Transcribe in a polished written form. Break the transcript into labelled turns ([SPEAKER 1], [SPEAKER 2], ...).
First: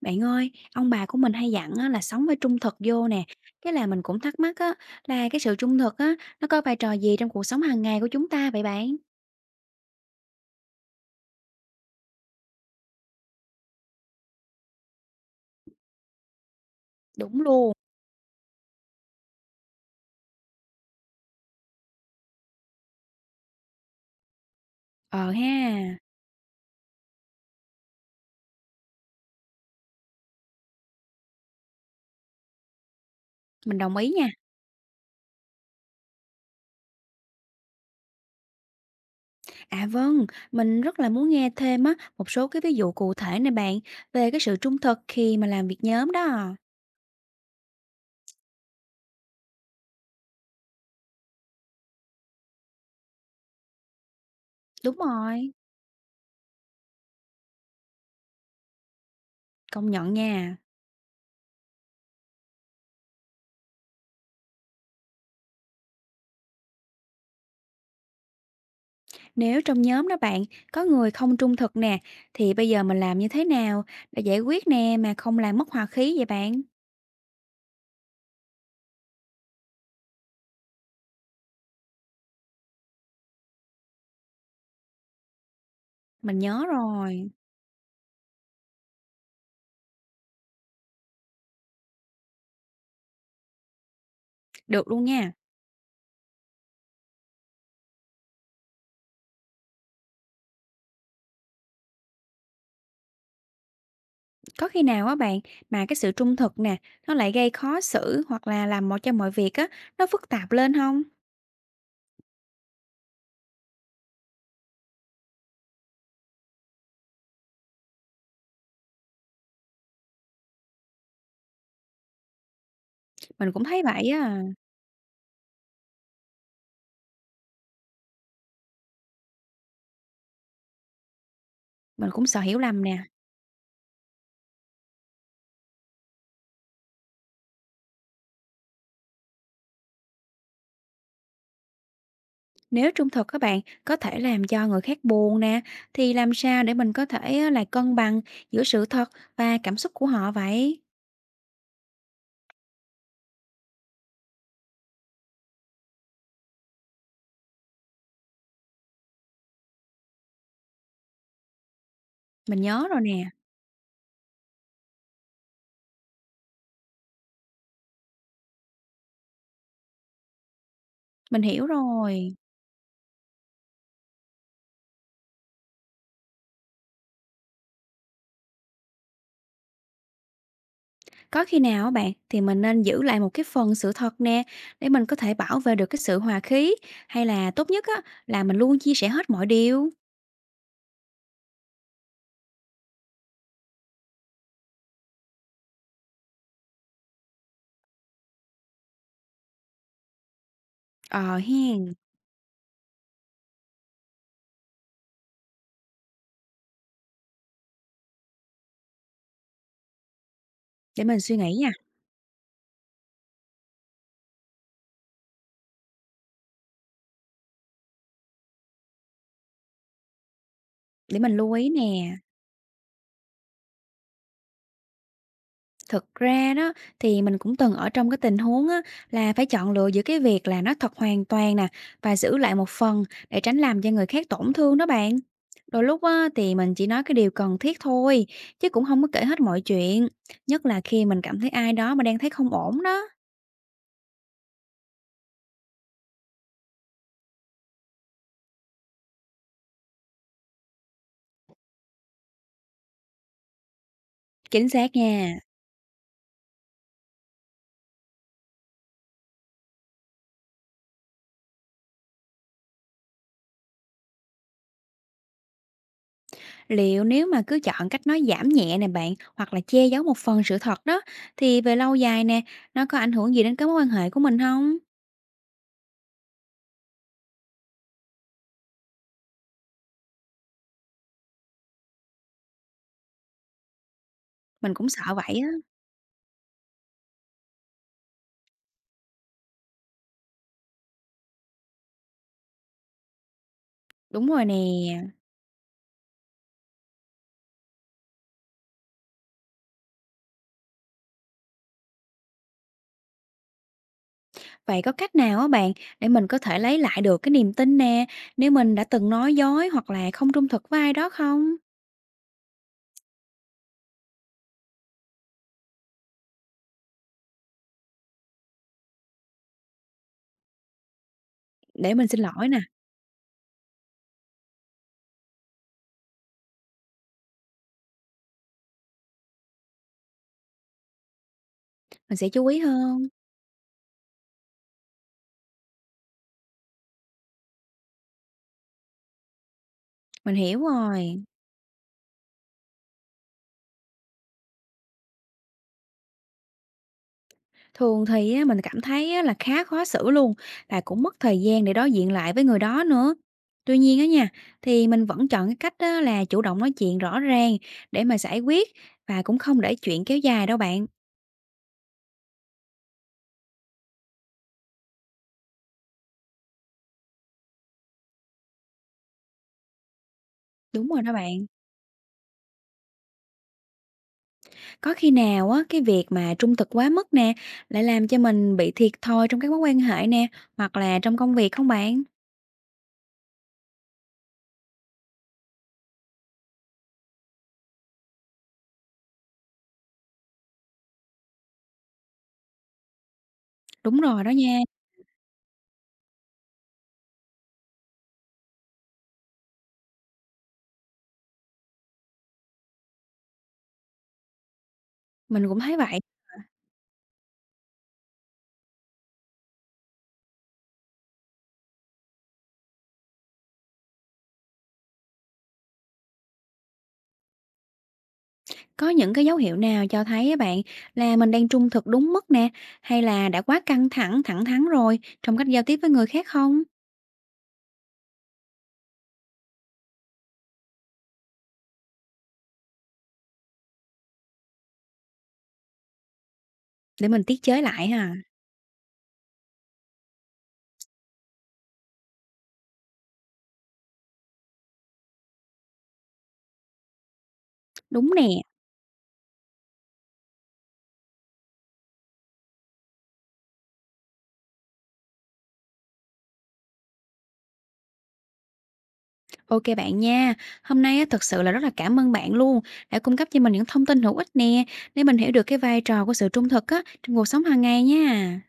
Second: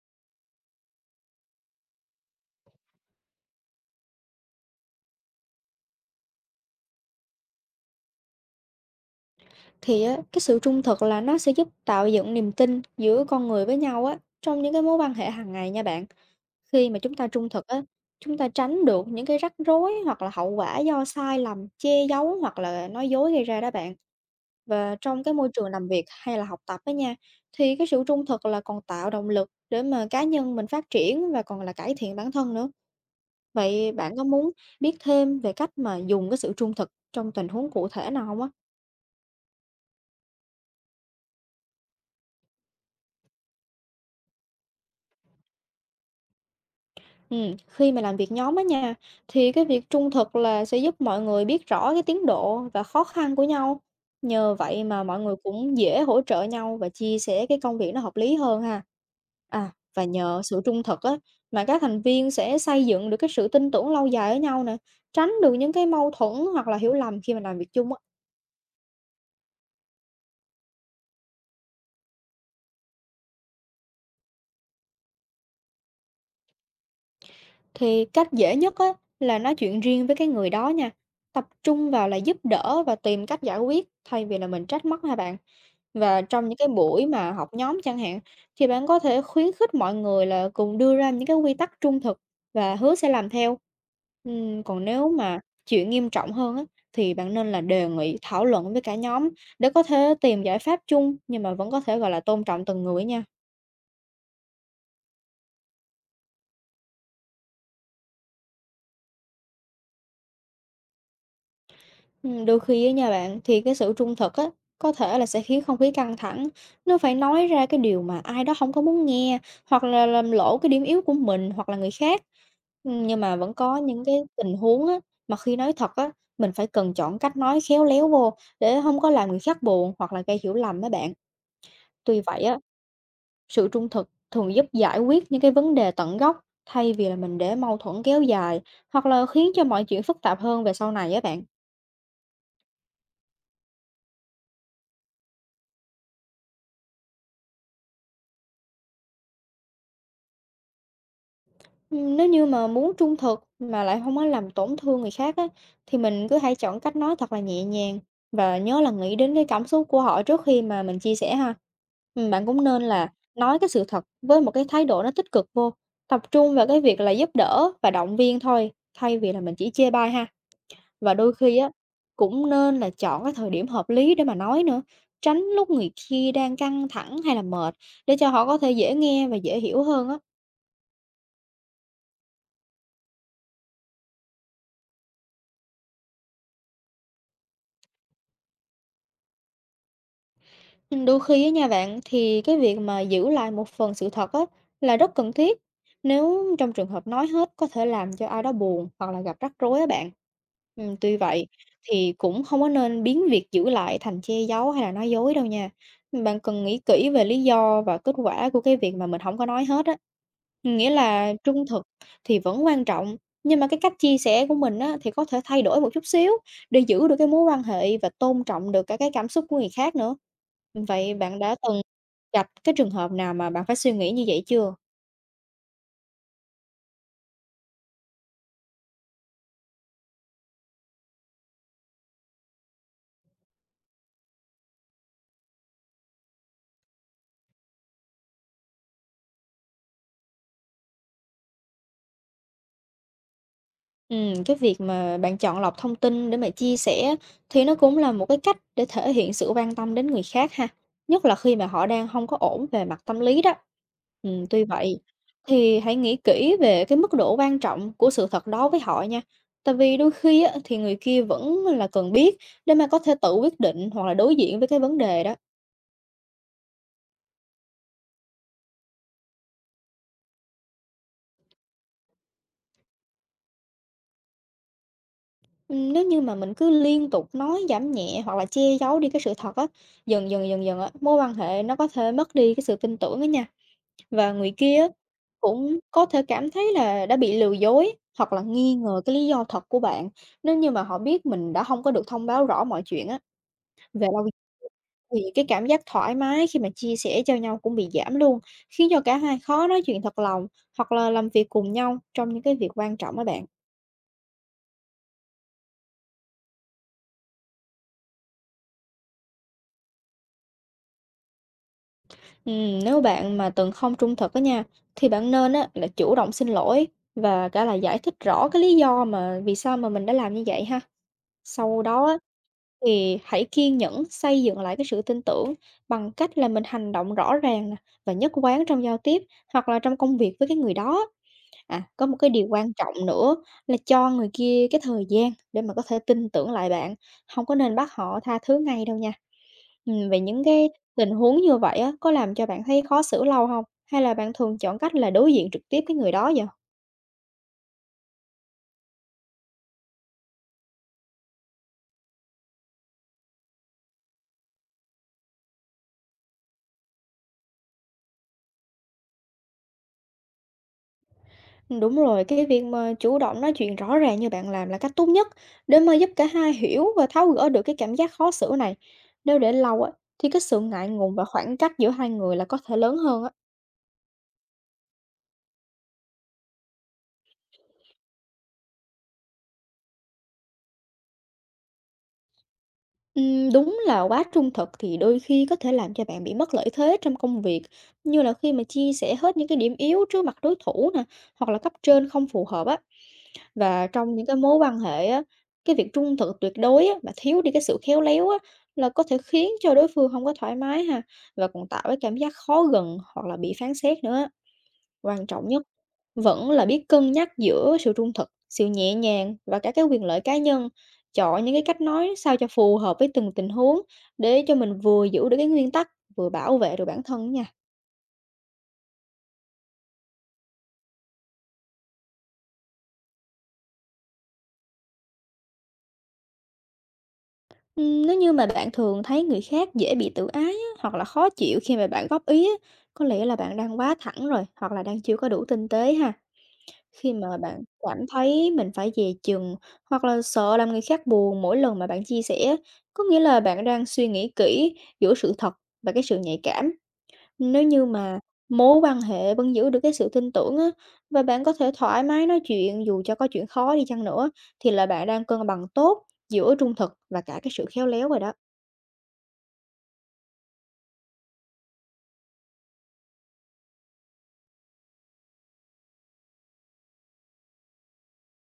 [SPEAKER 1] Bạn ơi, ông bà của mình hay dặn á, là sống với trung thực vô nè. Cái là mình cũng thắc mắc á, là cái sự trung thực á, nó có vai trò gì trong cuộc sống hàng ngày của chúng ta vậy bạn?
[SPEAKER 2] Thì á, cái sự trung thực là nó sẽ giúp tạo dựng niềm tin giữa con người với nhau á, trong những cái mối quan hệ hàng ngày nha bạn. Khi mà chúng ta
[SPEAKER 1] Đúng
[SPEAKER 2] trung thực
[SPEAKER 1] luôn.
[SPEAKER 2] á, chúng ta tránh được những cái rắc rối hoặc là hậu quả do sai lầm, che giấu hoặc là nói dối gây ra đó bạn. Và trong
[SPEAKER 1] Ờ
[SPEAKER 2] cái môi
[SPEAKER 1] ha,
[SPEAKER 2] trường làm việc hay là học tập á nha, thì cái sự trung thực là còn tạo động lực để mà cá nhân mình phát triển và còn là cải thiện bản thân nữa.
[SPEAKER 1] mình
[SPEAKER 2] Vậy
[SPEAKER 1] đồng ý
[SPEAKER 2] bạn có
[SPEAKER 1] nha.
[SPEAKER 2] muốn biết thêm về cách mà dùng cái sự trung thực trong tình huống cụ thể nào không á?
[SPEAKER 1] À vâng, mình rất là muốn nghe thêm á, một số cái ví dụ cụ thể nè bạn, về cái sự trung thực khi mà làm việc nhóm đó.
[SPEAKER 2] Khi mà làm việc nhóm á nha, thì cái việc trung thực là sẽ giúp mọi người biết rõ cái tiến độ và khó khăn của nhau. Nhờ vậy
[SPEAKER 1] Đúng
[SPEAKER 2] mà mọi người
[SPEAKER 1] rồi,
[SPEAKER 2] cũng dễ hỗ trợ nhau và chia sẻ cái công việc nó hợp lý hơn ha. À,
[SPEAKER 1] công
[SPEAKER 2] và
[SPEAKER 1] nhận
[SPEAKER 2] nhờ
[SPEAKER 1] nha.
[SPEAKER 2] sự trung thực á, mà các thành viên sẽ xây dựng được cái sự tin tưởng lâu dài ở nhau nè, tránh được những cái mâu thuẫn hoặc là hiểu lầm khi mà làm việc chung á.
[SPEAKER 1] Nếu trong nhóm đó bạn, có người không trung thực nè, thì bây giờ mình làm như thế nào để giải quyết nè mà không làm mất hòa khí vậy bạn?
[SPEAKER 2] Thì cách dễ nhất á, là nói chuyện riêng với cái người đó nha, tập trung vào là giúp đỡ và tìm cách giải quyết thay vì là mình trách móc ha bạn. Và
[SPEAKER 1] Mình
[SPEAKER 2] trong những
[SPEAKER 1] nhớ
[SPEAKER 2] cái buổi
[SPEAKER 1] rồi.
[SPEAKER 2] mà học nhóm chẳng hạn, thì bạn có thể khuyến khích mọi người là cùng đưa ra những cái quy tắc trung thực và hứa sẽ làm theo. Còn
[SPEAKER 1] Được luôn
[SPEAKER 2] nếu
[SPEAKER 1] nha.
[SPEAKER 2] mà chuyện nghiêm trọng hơn á, thì bạn nên là đề nghị thảo luận với cả nhóm để có thể tìm giải pháp chung, nhưng mà vẫn có thể gọi là tôn trọng từng người nha.
[SPEAKER 1] Có khi nào á bạn mà cái sự trung thực nè, nó lại gây khó xử hoặc là làm mọi cho mọi việc á nó phức tạp lên không?
[SPEAKER 2] Đôi khi á nha bạn, thì cái sự trung thực á, có thể là sẽ khiến không khí căng thẳng, nó phải nói ra cái điều mà ai đó không có muốn nghe, hoặc là làm lộ cái điểm yếu của mình hoặc là người khác. Nhưng mà
[SPEAKER 1] Mình
[SPEAKER 2] vẫn
[SPEAKER 1] cũng
[SPEAKER 2] có
[SPEAKER 1] thấy
[SPEAKER 2] những
[SPEAKER 1] vậy
[SPEAKER 2] cái
[SPEAKER 1] á,
[SPEAKER 2] tình huống á, mà khi nói thật á, mình phải cần chọn cách nói khéo léo vô để không có làm người khác buồn hoặc là gây hiểu lầm á bạn.
[SPEAKER 1] mình
[SPEAKER 2] Tuy
[SPEAKER 1] cũng sợ
[SPEAKER 2] vậy á,
[SPEAKER 1] hiểu lầm nè.
[SPEAKER 2] sự trung thực thường giúp giải quyết những cái vấn đề tận gốc, thay vì là mình để mâu thuẫn kéo dài, hoặc là khiến cho mọi chuyện phức tạp hơn về sau này á bạn.
[SPEAKER 1] Nếu trung thực các bạn có thể làm cho người khác buồn nè, thì làm sao để mình có thể á là cân bằng giữa sự thật và cảm xúc của họ vậy?
[SPEAKER 2] Nếu như mà muốn trung thực mà lại không có làm tổn thương người khác á, thì mình cứ hãy chọn cách nói thật là nhẹ nhàng và nhớ là nghĩ đến cái cảm xúc của họ trước khi mà mình chia sẻ ha. Bạn
[SPEAKER 1] Mình
[SPEAKER 2] cũng nên
[SPEAKER 1] nhớ rồi
[SPEAKER 2] là
[SPEAKER 1] nè,
[SPEAKER 2] nói cái sự thật với một cái thái độ nó tích cực vô, tập trung vào cái việc là giúp đỡ và động viên thôi, thay vì là mình chỉ chê bai ha. Và đôi
[SPEAKER 1] mình
[SPEAKER 2] khi
[SPEAKER 1] hiểu
[SPEAKER 2] á,
[SPEAKER 1] rồi.
[SPEAKER 2] cũng nên là chọn cái thời điểm hợp lý để mà nói nữa, tránh lúc người kia đang căng thẳng hay là mệt, để cho họ có thể dễ nghe và dễ hiểu hơn á.
[SPEAKER 1] Có khi nào á bạn thì mình nên giữ lại một cái phần sự thật nè, để mình có thể bảo vệ được cái sự hòa khí, hay là tốt nhất á là mình luôn chia sẻ hết mọi điều?
[SPEAKER 2] Đôi khi á nha bạn, thì cái việc mà giữ lại một phần sự thật á là rất cần thiết, nếu trong trường hợp nói hết có thể làm cho ai đó buồn hoặc là gặp rắc rối á bạn. Tuy
[SPEAKER 1] Ờ
[SPEAKER 2] vậy
[SPEAKER 1] hen,
[SPEAKER 2] thì cũng không có nên biến việc giữ lại thành che giấu hay là nói dối đâu nha. Bạn cần nghĩ kỹ về lý do và kết quả của cái việc mà mình không có nói hết á. Nghĩa
[SPEAKER 1] để mình
[SPEAKER 2] là
[SPEAKER 1] suy nghĩ
[SPEAKER 2] trung
[SPEAKER 1] nha,
[SPEAKER 2] thực thì vẫn quan trọng, nhưng mà cái cách chia sẻ của mình á thì có thể thay đổi một chút xíu, để giữ được cái mối quan hệ và tôn trọng được cả cái cảm xúc của người khác nữa. Vậy
[SPEAKER 1] để mình
[SPEAKER 2] bạn
[SPEAKER 1] lưu
[SPEAKER 2] đã
[SPEAKER 1] ý
[SPEAKER 2] từng
[SPEAKER 1] nè.
[SPEAKER 2] gặp cái trường hợp nào mà bạn phải suy nghĩ như vậy chưa?
[SPEAKER 1] Thực ra đó thì mình cũng từng ở trong cái tình huống á, là phải chọn lựa giữa cái việc là nói thật hoàn toàn nè và giữ lại một phần để tránh làm cho người khác tổn thương đó bạn. Đôi lúc á, thì mình chỉ nói cái điều cần thiết thôi chứ cũng không có kể hết mọi chuyện, nhất là khi mình cảm thấy ai đó mà đang thấy không ổn đó.
[SPEAKER 2] Cái việc mà bạn chọn lọc thông tin để mà chia sẻ thì nó cũng là một cái cách để thể hiện sự quan tâm đến người khác ha, nhất là khi mà họ đang không có ổn về mặt tâm lý đó. Tuy
[SPEAKER 1] Chính xác
[SPEAKER 2] vậy
[SPEAKER 1] nha.
[SPEAKER 2] thì hãy nghĩ kỹ về cái mức độ quan trọng của sự thật đó với họ nha, tại vì đôi khi á thì người kia vẫn là cần biết để mà có thể tự quyết định hoặc là đối diện với cái vấn đề đó.
[SPEAKER 1] Liệu nếu mà cứ chọn cách nói giảm nhẹ nè bạn, hoặc là che giấu một phần sự thật đó, thì về lâu dài nè, nó có ảnh hưởng gì đến cái mối quan hệ của mình không?
[SPEAKER 2] Nếu như mà mình cứ liên tục nói giảm nhẹ hoặc là che giấu đi cái sự thật á, dần dần, dần dần á, mối quan hệ nó có thể mất đi cái sự tin tưởng á nha. Và người
[SPEAKER 1] Mình
[SPEAKER 2] kia á,
[SPEAKER 1] cũng sợ vậy á.
[SPEAKER 2] cũng có thể cảm thấy là đã bị lừa dối hoặc là nghi ngờ cái lý do thật của bạn. Nếu như mà họ biết mình đã không có được thông báo rõ mọi chuyện á, về
[SPEAKER 1] Đúng
[SPEAKER 2] lâu
[SPEAKER 1] rồi nè.
[SPEAKER 2] thì cái cảm giác thoải mái khi mà chia sẻ cho nhau cũng bị giảm luôn, khiến cho cả hai khó nói chuyện thật lòng hoặc là làm việc cùng nhau trong những cái việc quan trọng á bạn.
[SPEAKER 1] Vậy có cách nào á bạn để mình có thể lấy lại được cái niềm tin nè, nếu mình đã từng nói dối hoặc là không trung thực với ai đó không?
[SPEAKER 2] Nếu bạn mà từng không trung thực á nha, thì bạn nên á là chủ động xin lỗi và cả là giải thích rõ cái lý do mà vì sao mà mình đã làm như vậy ha. Sau
[SPEAKER 1] Để
[SPEAKER 2] đó
[SPEAKER 1] mình
[SPEAKER 2] á,
[SPEAKER 1] xin lỗi nè,
[SPEAKER 2] thì hãy kiên nhẫn xây dựng lại cái sự tin tưởng bằng cách là mình hành động rõ ràng nè và nhất quán trong giao tiếp hoặc là trong công việc với cái người đó. À, có một
[SPEAKER 1] mình sẽ
[SPEAKER 2] cái điều
[SPEAKER 1] chú ý
[SPEAKER 2] quan trọng
[SPEAKER 1] hơn.
[SPEAKER 2] nữa là cho người kia cái thời gian để mà có thể tin tưởng lại bạn, không có nên bắt họ tha thứ ngay đâu nha. Vậy
[SPEAKER 1] Mình
[SPEAKER 2] những
[SPEAKER 1] hiểu
[SPEAKER 2] cái tình
[SPEAKER 1] rồi.
[SPEAKER 2] huống như vậy á, có làm cho bạn thấy khó xử lâu không? Hay là bạn thường chọn cách là đối diện trực tiếp cái người đó vậy?
[SPEAKER 1] Thường thì á, mình cảm thấy á, là khá khó xử luôn và cũng mất thời gian để đối diện lại với người đó nữa. Tuy nhiên á nha, thì mình vẫn chọn cái cách á, là chủ động nói chuyện rõ ràng để mà giải quyết và cũng không để chuyện kéo dài đâu bạn.
[SPEAKER 2] Đúng rồi, cái việc mà chủ động nói chuyện rõ ràng như bạn làm là cách tốt nhất để mà giúp cả hai hiểu và tháo gỡ được cái cảm giác khó xử này. Nếu để lâu á, thì cái sự ngại
[SPEAKER 1] Đúng rồi đó
[SPEAKER 2] ngùng và
[SPEAKER 1] bạn.
[SPEAKER 2] khoảng cách giữa hai người là có thể lớn hơn á.
[SPEAKER 1] Có khi nào á cái việc mà trung thực quá mức nè lại làm cho mình bị thiệt thòi trong các mối quan hệ nè hoặc là trong công việc không bạn?
[SPEAKER 2] Đúng là quá trung thực thì đôi khi có thể làm cho bạn bị mất lợi thế trong công việc, như là khi mà chia sẻ hết những cái điểm yếu trước mặt đối thủ nè, hoặc là cấp trên không phù hợp á. Và
[SPEAKER 1] Đúng
[SPEAKER 2] trong
[SPEAKER 1] rồi
[SPEAKER 2] những
[SPEAKER 1] đó
[SPEAKER 2] cái mối
[SPEAKER 1] nha,
[SPEAKER 2] quan hệ á, cái việc trung thực tuyệt đối á, mà thiếu đi cái sự khéo léo á, là có thể khiến cho đối phương không có thoải mái ha, và còn tạo cái cảm giác khó gần hoặc là bị phán xét nữa. Quan trọng
[SPEAKER 1] mình cũng
[SPEAKER 2] nhất
[SPEAKER 1] thấy vậy.
[SPEAKER 2] vẫn là biết cân nhắc giữa sự trung thực, sự nhẹ nhàng và cả cái quyền lợi cá nhân, chọn những cái cách nói sao cho phù hợp với từng tình huống để cho mình vừa giữ được cái nguyên tắc, vừa bảo vệ được bản thân nha.
[SPEAKER 1] Có những cái dấu hiệu nào cho thấy á bạn là mình đang trung thực đúng mức nè, hay là đã quá căng thẳng, thẳng thắn rồi trong cách giao tiếp với người khác không?
[SPEAKER 2] Nếu như mà bạn thường thấy người khác dễ bị tự ái á, hoặc là khó chịu khi mà bạn góp ý á, có lẽ là bạn đang quá thẳng rồi, hoặc là đang chưa có đủ tinh tế ha.
[SPEAKER 1] Để
[SPEAKER 2] Khi
[SPEAKER 1] mình tiết
[SPEAKER 2] mà bạn
[SPEAKER 1] chế lại
[SPEAKER 2] cảm
[SPEAKER 1] ha.
[SPEAKER 2] thấy mình phải dè chừng hoặc là sợ làm người khác buồn mỗi lần mà bạn chia sẻ á, có nghĩa là bạn đang suy nghĩ kỹ giữa sự thật và cái sự nhạy cảm. Nếu như
[SPEAKER 1] Đúng
[SPEAKER 2] mà
[SPEAKER 1] nè.
[SPEAKER 2] mối quan hệ vẫn giữ được cái sự tin tưởng á, và bạn có thể thoải mái nói chuyện dù cho có chuyện khó đi chăng nữa, thì là bạn đang cân bằng tốt giữa trung thực và cả cái sự khéo léo rồi đó.
[SPEAKER 1] Ok bạn nha. Hôm nay á, thật sự là rất là cảm ơn bạn luôn đã cung cấp cho mình những thông tin hữu ích nè để mình hiểu được cái vai trò của sự trung thực á trong cuộc sống hàng ngày nha.